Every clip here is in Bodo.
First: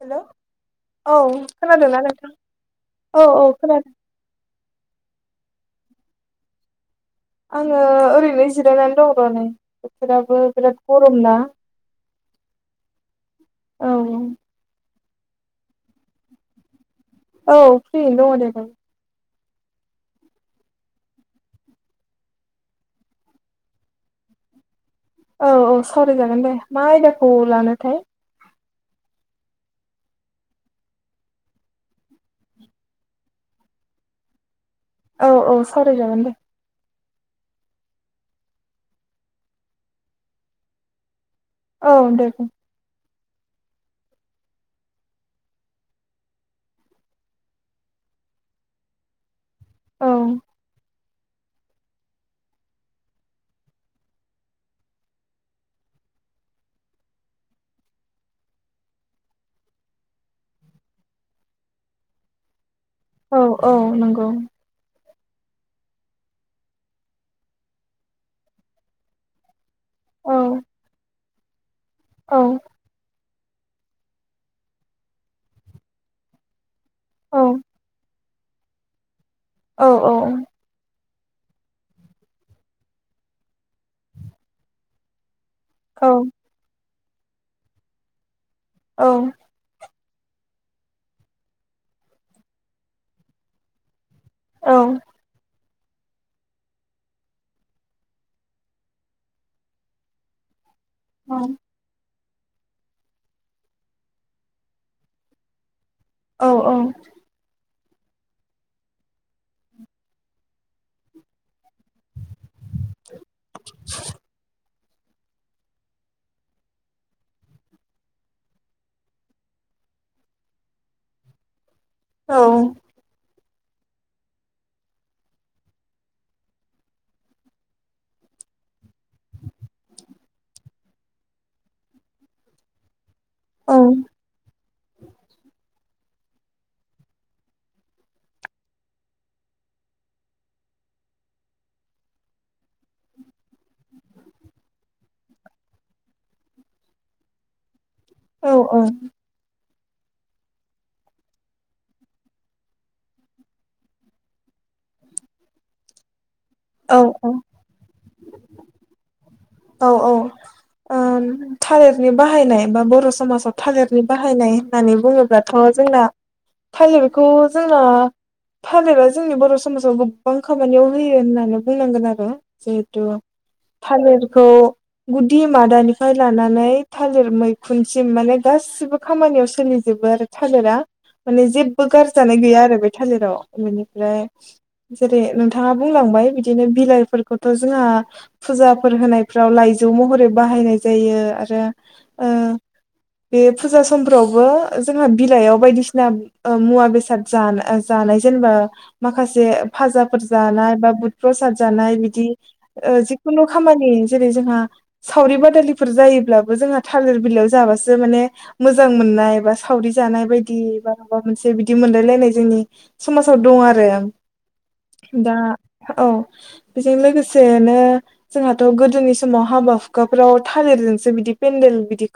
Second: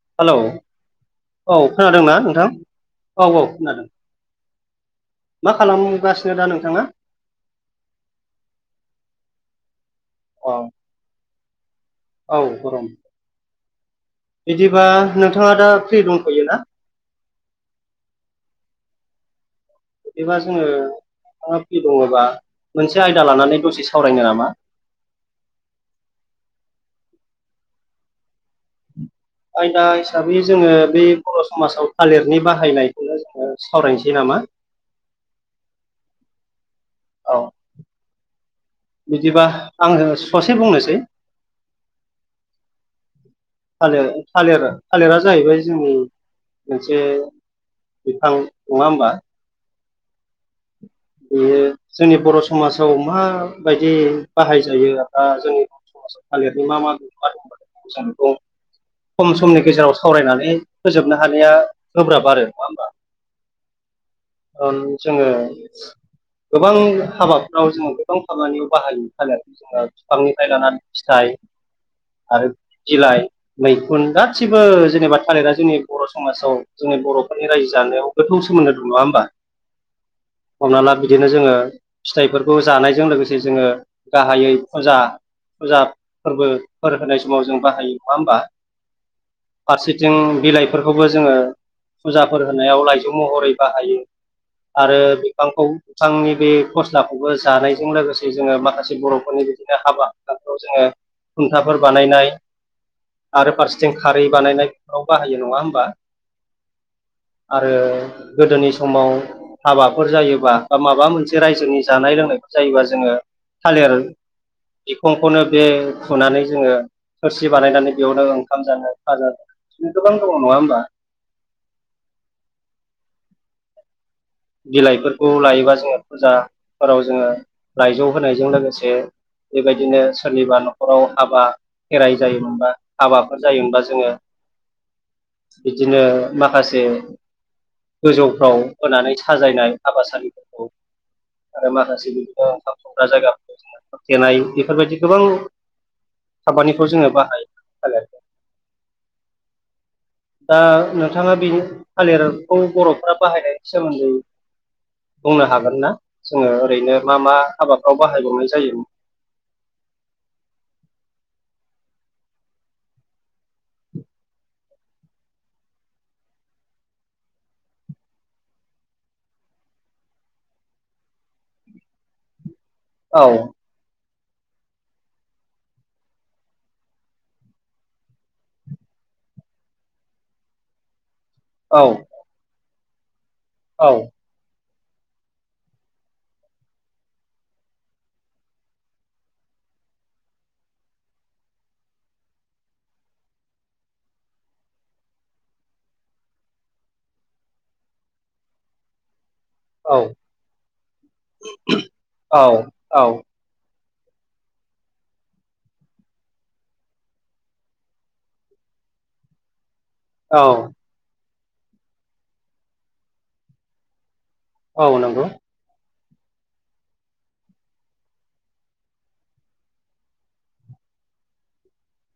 हेल' औ हेलौ औ खोनादों ना नोंथां औ औ खोनादों। मा खालामगासिनो दा नोंथांङा? आङो ओरैनो जिरायनानै दं' नै बोथोराबो अ बिराद गरम ना। औ गरम। औ बिदिबा नोंथाङा दा फ्रि दंथयोना? औ फ्रि दंङ दे बिदिबा जोङो नोंथांङा फ्रि दङबा मोनसे आयदा लानानै दसे सावरायनो नामा? औ औ सावरायजागोन दे मा आयदाखौ लानोथाय? आयदा हिसाबै जोङो बे बर' समाजाव थालिरनि बाहायनायखौनो जों। सावरायनोसै नामा? औ औ सावराय जागोन दे। औ बिदिबा आङो ससे बुंनोसै। औ दे बुं थालिर थालिर थालिरा जाहैबाय जोंनि मोनसे बिफां नङा होमबा औ बेयो जोंनि बर' समाजाव माबायदि बाहायजायो दा जोंनि। थालिरनि मा मा माेनो [unintelligible] खम समनि गेजेराव सावरायनानै फोजोबनो हानाया गोब्राब आरो नङा होमबा? औ औ नंगौ खारन जोङो गोबां हाबाफ्राव जोङो गोबां खामानियाव बाहायो थालिर बिफा औ बिफांनिफ्राय लानानानै फिथाइ। [inaudible] औ आरो बिलाइ मैखुन गासिबो जेनेबा थालिरा जोंनि बर' समाजाव। जोंनि औ बर'फोरनि रायजो जानायाव गोथौ सोमोन्दो दं नङा होमबा? औ हमना ला बिदिनो जोङो फिथाइफोरखौ जानायजों लोगोसे जोङो गाहायै खला। फुजा औ फोरबोफोर होनाय समाव जों बाहायो नङा होमबा? औ फारसेथिं बिलाइफोरखौबो जोङो फुजाफोर होनायाव लाइजौ महरै बाहायो। औ आरो बिफांखौ बिफांनि बे फस्लाखौबो जानायजों लोगोसे जोङो माखासे बर'फोरनि बिदिनो हाबा। फोराव जोङो औ खुन्थाफोर बानायनाय। आरो फारसेथिं खारै बानायनायफोराव बाहायो नङा होमबा? औ औ आरो गोदोनि समाव हाबाफोर जायोबा बा माबा मोनसे रायजोनि जानाय लोंनाय जायोबा जोङो थालिर बिखंखौनो बे फुनानै जोङो थोरसि बानायनानै बेयावनो ओंखाम जानो खाजा जानो बि गोबां दङ नङा होमबा औ बिलाइफोरखौ लायोबा जोङो फुजाफोराव जोङो लाायजौ होनायजों लोगोसे बेबायदिनो सोरनिबा न'खराव हाबा खेराइ जायोमोनबा हाबाफोर जायोमोनबा जोङो बिदिनो माखासे गोजौफ्राव होनानै साजायनाय हाबासाारिफोरखौ आरो माखासे बिदिनो ओंखाम संग्रा जायगाफोरखौ जोङो खोबथेनाय बेफोरबायदि गोबां खामानिखौ जोङो बाहायो थालेर औ औ । दा नोंथाङा बे थालेरखौ बर'फ्रा बाहायनायनि सोमोन्दै बुंनो हागोन ना जोङो ओरैनो औ मा औ मा हाबाफ्राव बाहायबावनाय जायो? औ औ । ओम थालिरनि बाहायनाय बा बर' समाजाव थालिरनि बाहायनाय होननानै बुङोब्लाथ' जोंना थालिरखौ जोङो थालेरा जोंनि बर' समाजाव गोबां खामानियाव होयो होननानै बुंनांगोन आरो जिहेथु औ थालिरखौ गुदि मादानिफ्राय लानानै थालिर मैखुनसिम माने गासिबो खामानियाव सोलिजोबो आरो थालिरा माने औ जेबो गारजानाय गैया आरो बे थाजिराव औ बेनिफ्राय जेरै नोंथाङा बुंलांबाय बिदिनो बिलाइफोरखौथ' जोंहा फुजाफोर होनाय फ्राव लाइजौ महरै बाहायनाय जायो आरो ओ बे फुजा समफ्रावबो जोंहा बिलाइयाव बायदिसिना ओ मुवा बेसाद जान ओ जान जानाय जेनबा मा माखासे औ फाजाफोर जानाय बा बुध प्रसाद जानाय बिदि औ ओ औ जिखुनु खामानि जेरै जोंहा सावरि बादालिफोर जायोब्लाबो जोंहा थालिर बिलाइयाव जाबासो माने मोजां मोन नायबास सावरि जानाय औ बायदि बा माबा मोनसे बिदि मोनलायलायनाय जोंनि समाजाव दं आरो औ नंगौ दा । औ बेजों लोगोसेनो जोंहाथ' गो गोदोनि समाव हाबा हुखाफोराव थालिरजोंसो बिदि पेन्देल बिदि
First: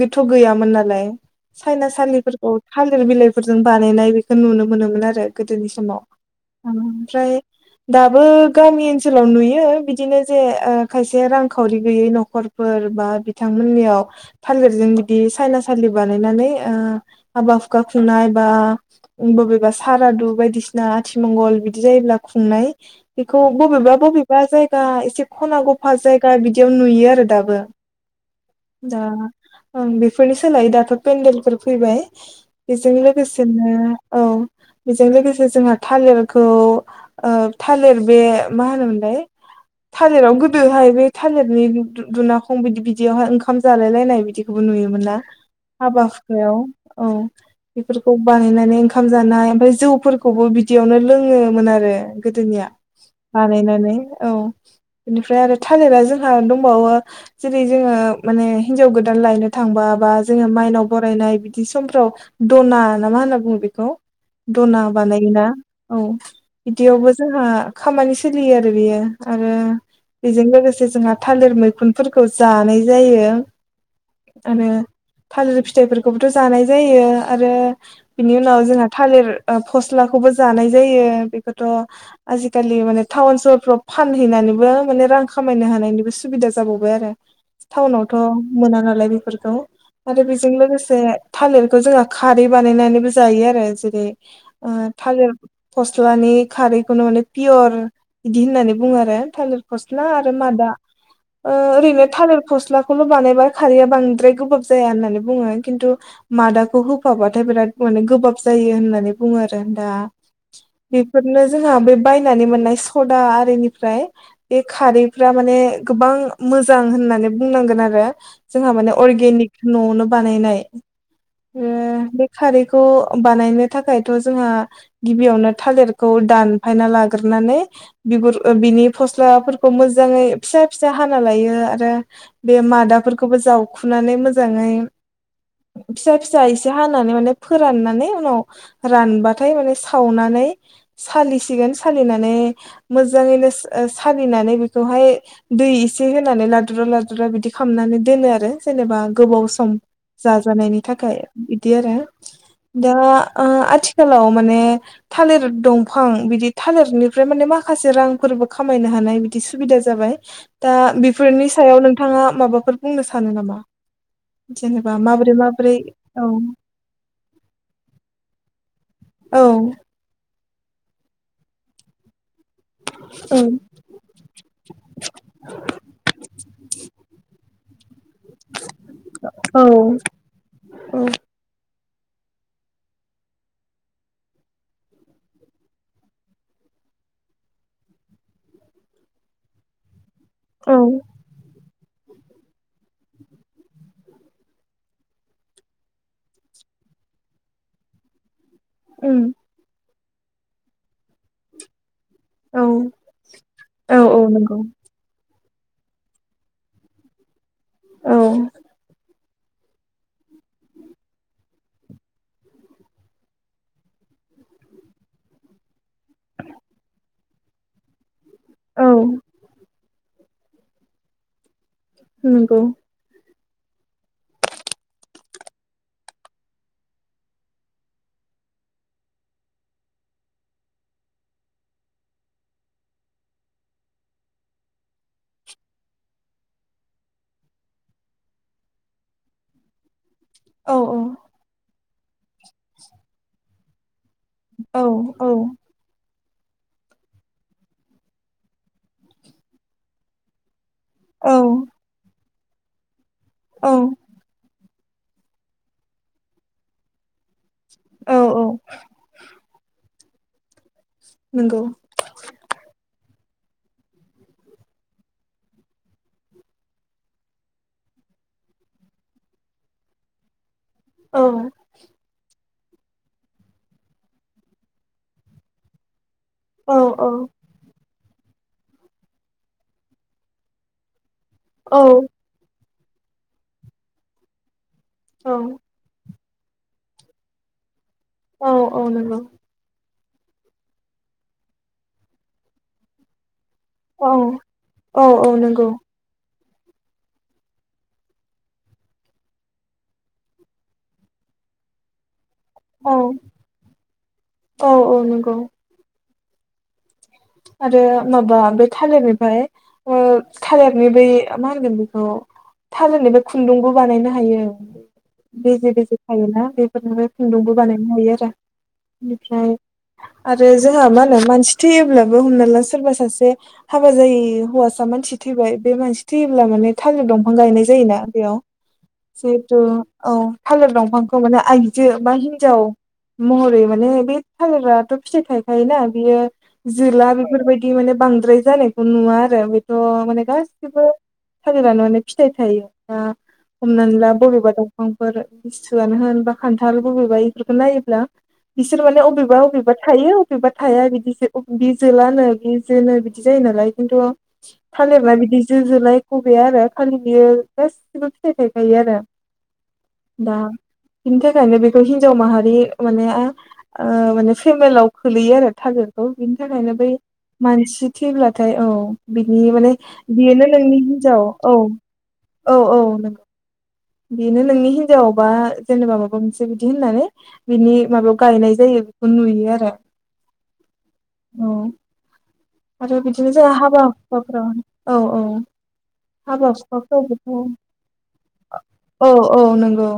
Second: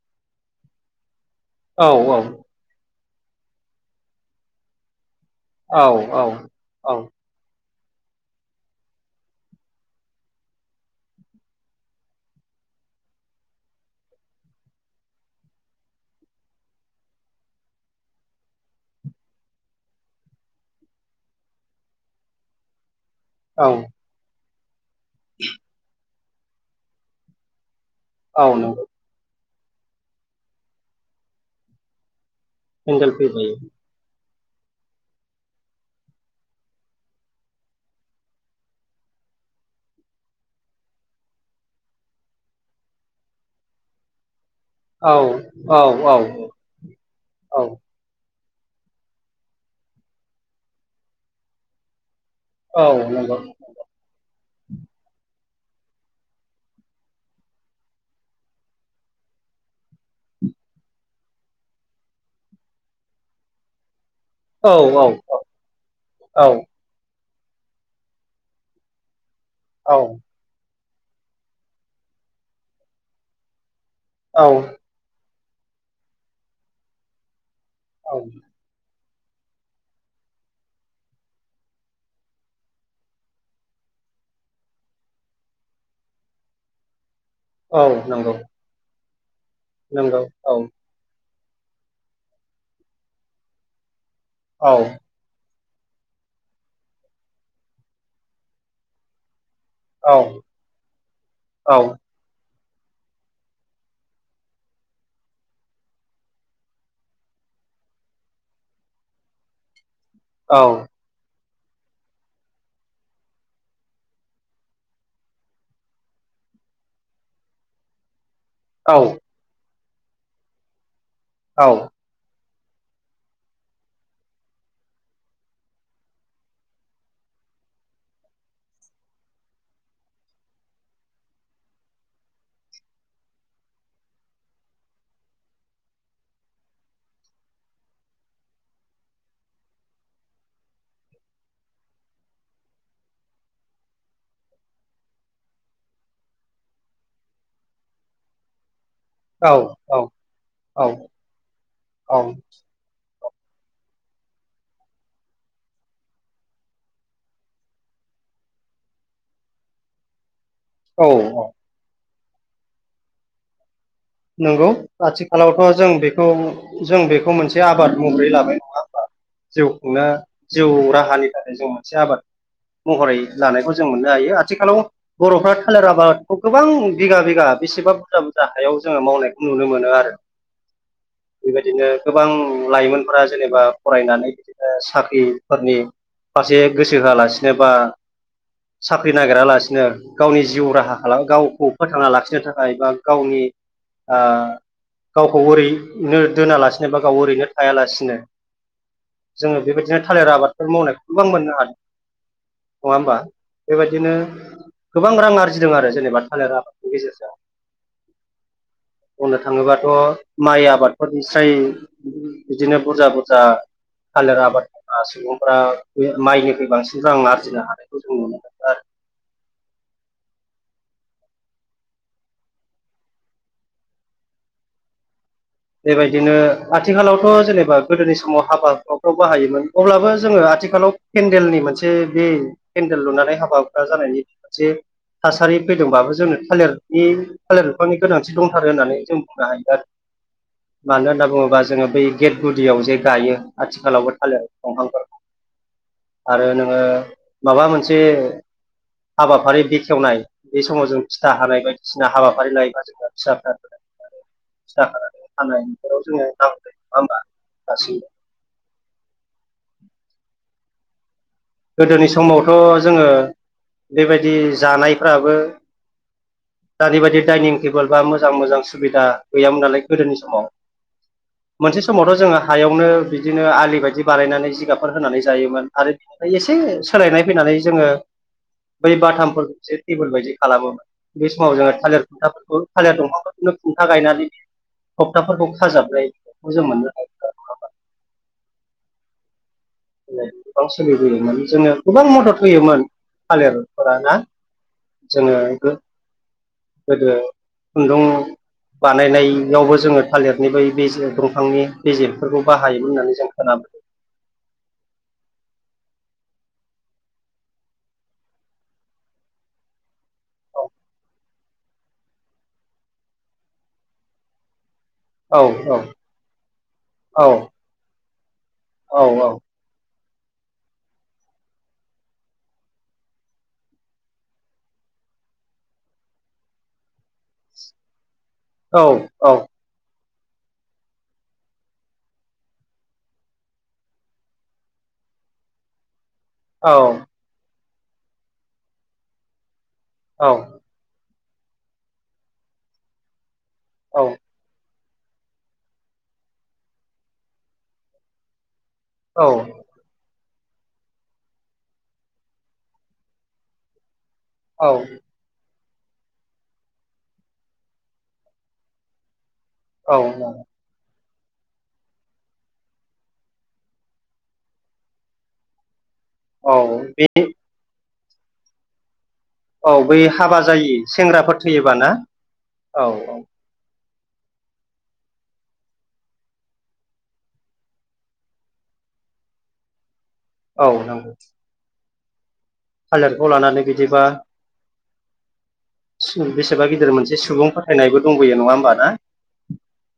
गोथ' गैयामोन नालाय सायना औ औ सालिफोरखौ थालिर बिलाइफोरजों बानायनाय बेखौ नुनो मोनोमोन आरो गोदोनि औ समाव औ औ ओमफ्राय दाबो गामि ओनसोलाव नुयो बिदिनो जे ओ खायसे रांखावरि गैयै न'खरफोर बा बिथांमोननियाव थालिरजों बिदि सायनासालि बानायनानै ओ हाबा हुखा खुंनाय बा बबेबा सारादु बायदिसिना आथिमंगल बिदि जायोब्ला खुंनाय बेखौ औ बबेबा बबेबा जायगा एसे खना गफा जायगा बिदियाव नुयो आरो दाबो औ नंगौ दा बेफोरनि सोलाय दाथ' पेन्देलफोर फैबाय बेजों पेन्देल फैबायो लोगोसेनो औ बेजों लोगोसे जोंहा थालिरखौ ओ थालिर बे मा होनोमोनलाय थालिराव गोदोहाय बे थालिरनि दुनाखं बिदि बिदियावहाय ओंखाम जालाय लायनाय बिदि खौबो नुयोमोन औ ना हाबा औ औ हुखायाव औ औ बेफोरखौ बानायनानै ओंखाम जानाय ओमफ्राय जौफोरखौबो बिदियावनो लोङोमोन आरो गोदोनिया औ नंगौ बानायनानै औ बेनि फ्राय आरो थालिरा जोंहा दंबावो जेरै जोङो माने हिनजाव गोदान लायनो थांबा बा जोङो माइनाव बरायनाय बिदि समफ्राव दना ना मा होनना बुङो बेखौ औ दना औ बानायोना औ बिदियावबो जोंहा खामानि सोलियो आरो बेयो आरो औ बेजों लोगोसे जोंहा थालिर मैखुनफोरखौ जानाय जायो औ आरो थालिर फिथाइफोरखौबोथ' जानाय जायो आरो औ बिनि उनाव जोंहा थालिर ओ फस्लाखौबो जानाय जायो बेखोथ' आजिखालि माने टाउन सहरफ्राव फानहैनानैबो माने रां खामायनो हानायनिबो सुबिदा जाबावबाय आरो औ टाउनावथ' नंगौ मोना नालाय बे खौ नंगौ आरो बेजों औ लोगोसे थालिरखौ जोंहा खारै बानायनानैबो जायो आरो जेरै ओ औ थालेर फस्लानि खारैखौनो माने पियर इदि होननानै बुङो आरो थालिर फस्ला औ आरो मादा ओ औ ओरैनो थालिर फस्लाखौल' बानायबा खारैया बांद्राय गोबाब जाया होननानै बुङो खिन्थु मादाखौ होफाबाथाय बिराद माने गोबाब जायो होननानै बुङो आरो दा बेफोरनो जोंहा बे बायनानै मोननाय सदा आरिनिफ्राय बे खारैफ्रा माने गोबां मोजां होननानै बुंनांगोन आरो। जोंहा औ माने अर्गेनिक न'आवनो बानायनाय। ओ औ बे खारैखौ बानायनो थाखायथ' जोंहा गिबियावनो थालिरखौ दानफायना लाग्रो नानै बिगुर ओ बिनि फस लाफोरखौ मोजाङै फिसा फिसा हाना लायो आरो बे मादाफोरखौबो जावखुनानै मोजाङै फिसा फिसा एसे हानानै माने फोराननानै उनाव रानबाथाय माने सावनानो नै सालिसिगोन सालिनानै मोज्जाङैनोस ओ सालिनानै बेखौहाय दै एसे होनानै लादुरा लादुरा बिदि खामनानै दोनो आरो जेनेबा गोबाव सम जाजानायनि औ थाखाय बिदि आरो औ दा ओ आथिखालाव माने थालिर दंफां बिदि थालिरनिफ्राय माने माखासे रांफोरबो खा खामायनो हानाय बिदि सुबिदा जाबाय दा बेफोरनि औ सायाव नों थाङा माबाफोर बुंनो सानो नामा? नंगौ जेनेबा माबोरै आथिखालावथ' माबोरै जों बेखौ औ जों बेखौ मोनसे आबाद महरै लाबाय नङा होमबा? औ जिउ खुंनो जिउ राहानि थाखाय जों मोनसे आबाद महरै औ लानायखौ जों मोननो हायो आथिखालाव बर'फ्रा थालिर आबादखौ गोबां बिगा बिगा बेसेबा बुरजा बुरजा हायाव जोङो मावनायखौ नुनो औ मोनो आरो बेबायदिनो गोबां लाइमोनफोरा जेनेबा फरायनानै बिदिनो साख्रिफोरनि फारसे गोसो होआलासिनो बा साख्रि नागिरालासिनो गावनि जिउ औ राहा खालाम गावखौ फोथांना लाखिनो थाखाय बा गावनि आह गावखौ ओरैनो दोनालासिनो बा गाव ओरैनो थाया लासिनो उम जोङो बेबायदिनो थालिर आबादफोर मावनायखौ गोबां मोननो हादों। औ नङा होमबा? औ बेबायदिनो औ नंगौ गोबां रां आरजि जिदों आरो जेनेबा थालिर आबादनि गेजेरजों औ बुंनो थाङोबाथ' माइ आबादफोरनिस्राय बिदिनो बुरजा बुरजा थालिर आबाद [unintelligible] सुबुंफोरा बे माइनिख्रुइ बांसिन रां आरजिनो हानायखौ जों नुनो मोनो आरो औ नोंगौ बेबायदिनो आथिखालावथ' जेनेबा गोदोनि समाव हाबाफ्रावफ्राव बाहायोमोन अब्लाबो जोङो आथिखालाव केन्देलनि मोनसे बे केन्देल लुनानै हाबा हुखा जानायनि मोनसे थासारि फैदोंबाबो जोंनो थालेरनि थालेर बिफांनि गोनांथि दंथारो होननानै जों बुंनो हायो आरो। औ औ मानो होनना बुङोबा जोङो बै गेट गुदियाव जे गायो आथिखालावबो थालिर औ दंफांफोर औ आरो नोङो माबा मोनसे हाबाफारि बेखेवनाय बे समाव जों औ फिथा हानाय बायदिसिना हाबाफारि लायोबा जोंङो फिसा [inaudible] फिथा हानाय बेफोराव जोङो [inaudible] नङा होमबा? दासिम औ औ नंगौ गोदोनि समावथ' जोंङो बेबायदि जानायफ्राबो दानि बायदि डाइनिं टेबोल बा मोजां मोजां सुबिदा गैयामोन नालाय गोदोनि समाव औ मोनसे समावथ' जोंङो हायावनो बिदिनो आलि बायदि बानायनानै जिगाबफोर होनानै जायोमोन आरो एसे औ औ सोलायनाय फैनानै जोंङो बै बाथामफोरखौ एसे टेबोल बायदि खालामोमोन बे समाव जोंङो औ थालिर खुन्थाफोरखौ खालिया दंफांफोरखौनो खुन्था गायनानै औ थगटाफोरखौ खाजाबलायो मोननो औ औ नंगौ। गोबां सोलिबोयोमोन जोंङो गोबां मदद होयोमोन ‌।थालिर फोरानना औ औ औ जोंङो नंगौ गोदो खुन्दुं बानायनायावबो जोंङो थालिरनि बा दंफांनि बिजिल फोरखौ बाहायोमोन औ होननानै जों खोनाबोदों औ औ नंगौ आरो माबा बे थालिरनिफ्राय थालिरनि बै ओ मा होनगोन बेखौ थाल होननि बे खुन्दुंबो बानायनो हायो। औ बेजे बेजे थायोना बेफोरनोबो औ खुन्दुंबो बानायनो हायो आरो। औ बेनिफ्राय आरो जोंहा मा होनो मानसि थैयोब्ला हमना ला सोरबा सासे हाबा जायि होवासा मानसि थैबाय बे मानसि थैयोब्ला माने थालिर दंफां गायनाय जायोना बेयाव औ जिहेथु औ थालिर दंफांखौ माने आइजो बा हिनजाव महरै माने बे थालिराथ' फिथाइ थायखायोना बियो औ जोला बेफोरबायदि माने बांद्राय जानायखौ नुवा आरो बेथ' माने औ गासिबो थालिरनो माने फिथाइ थायो बा हमनानै ला बबेबा दं। बिफांफोर बस्थुआनो होन बा खान्थाल बबेबा इफोरखौ नायोब्ला बिसोर माने बबेबा अबेबा थायो अबेबा थाया बिदिसो। बि जोलानो बि जोनो बिदि जायो नालाय खिन्थु औ फानोबा बिदि जोंजुनाय गबेया आरो खालिनि गाससिबो फिथाइ थायखायो आरो औ औ। दा बिनि थाखायनो बेखौ हिन्जाव माहारि माने माने फेमेललाव खोलैयो आरो औ बिनि थाखायनो बै मानसि थैब्लाथाय औ बिनि औ माने बै हाबा बेयोनो जायि नोंनि हिनजाव सेंग्राफोर औ थैयोबा ना औ औ नंगौ बेनो नोंनि हिनजावावबा जेनेबा माबा मोनसे बिदि होननानै बिनि माबायाव गायनाय जायो। आंखौ नुयो आरो। औ नंगौ। औ आरो थालिरखौ बिदिनो जाया लानानै हाबा बिदिबा हुाफोराव औ औ हाबा बेसेबा गिदिर हुखाफ्राव मोनसे बेखौ सुबुं फोथायनायबो दंबावङो नंङा होमबा? ना औ औ नंगौ।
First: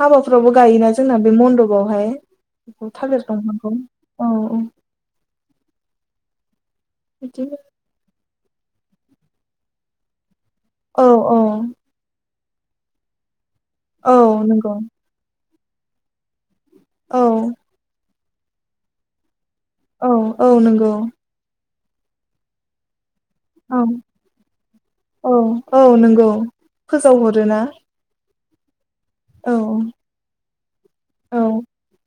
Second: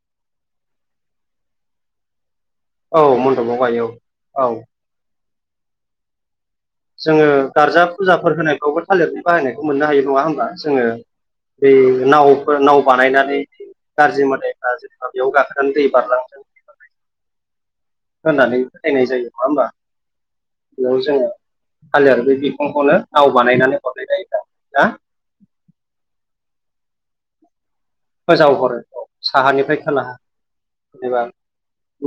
हाबाफ्रावबो गायोना जोंना बे मन्दपआवहाय। औ थिर मन्दपाव लांनांगौ गायो औ औ। जोंङो बिदिनो गार्जा फुजाफोर होनायखौबो थालिरनि बाहायनायखौ मोननो हायो नंङा होमबा? जोंङो औ औ बै नावफोर नाव बानायनानै औ गाज्रि नंगौ मालायफ्रा जेने'बा बेयाव गाखोनो दै बारलांनो औ। होननानै नायनाय जायो। नङा होमबा औ औ नंगौ। खालि आरो बे बि फांखौनो औ औ औ नंगौ फोजावहरोना? फोजावहरो औ साहानिफ्राय खोना जेनेबा औ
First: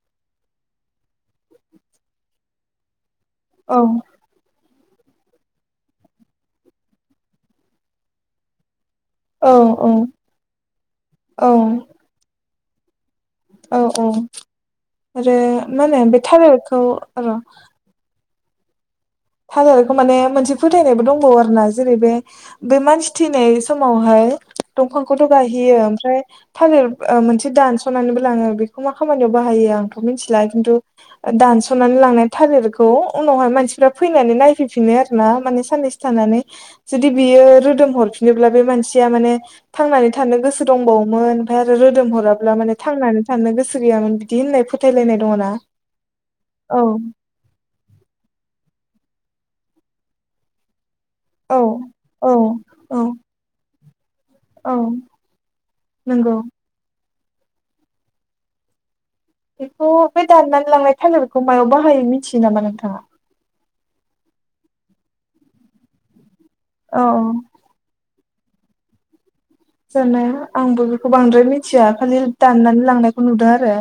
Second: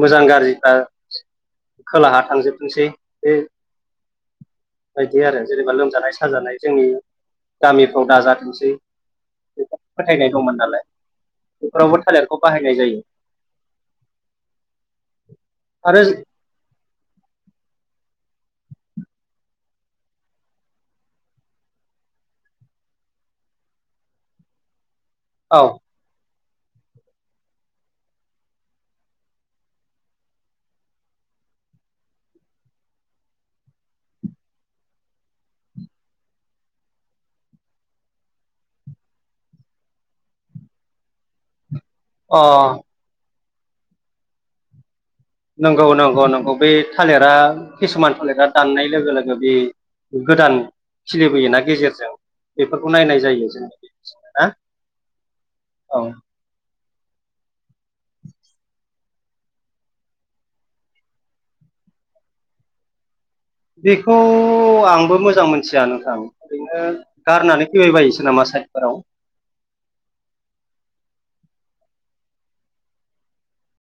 मोजां गा गाज्रि खोलाहा थांजोबथोंसै औ। बायदि आरो जेनेबा लोमजानाय साजानाय जोंनि गामिफ्राव दाजाथोंसै। औ बे औ फोथायनाय दंमोन नालाय बेफोरावबो थालिरखौ बाहायनाय जायो। औ औ आरो मा होनो आरो बे थालिरखौ र' थालेरखौ माने मोनसे फोथायनायबो दंबावो आरो ना जेरै बे बे मानसि थैनाय समावहाय हाय दंफांखौथ' औ गायहैयो ओमफ्राय थालिर ओ मोनसे दानस'नानैबो लाङो बेखौ मा खामानियाव बाहायो आंथ' मिथिला खिन्थु दा नस'नानै लांनाय थालिरखौ उनावहाय मानसिफोरा फैनानै नायफैफिनो आरोना माने साननैसो थानानै जुदि बियो रोदोम हरफिनोब्ला बे मानसि या माने थांनानै थानो गोसो दंबावोमोन ओमफाय रोदोम अ हराब्ला माने थांनानै थानो गोसो गैयामोन बिदि होननाय फोथायलायनाय दङ ना नंगौ नंगौ नंगौ बे औ थालिरा किसुमान थालिरा दाननाय लोगो लोगो बे गोदान खिलिबोयोना औ गेजेरजों औ बेफोरखौ औ नायनाय जायो जों। ना औ औ नोंगौ। बेखौ बे दाननानै लांनाय थालिरखौ मायाव बाहायो मिथियो नामा नोंथाङा? बेखौ आंबो मोजां मोनथिया नोंथां ओरैनो औ औ गारनानै फैबाय बायोसो। नामा साइटफोराव। जानाया आंबो बेखौ बांद्राय मिथिया खालि दाननानै लांनायखौ नुदों आरो।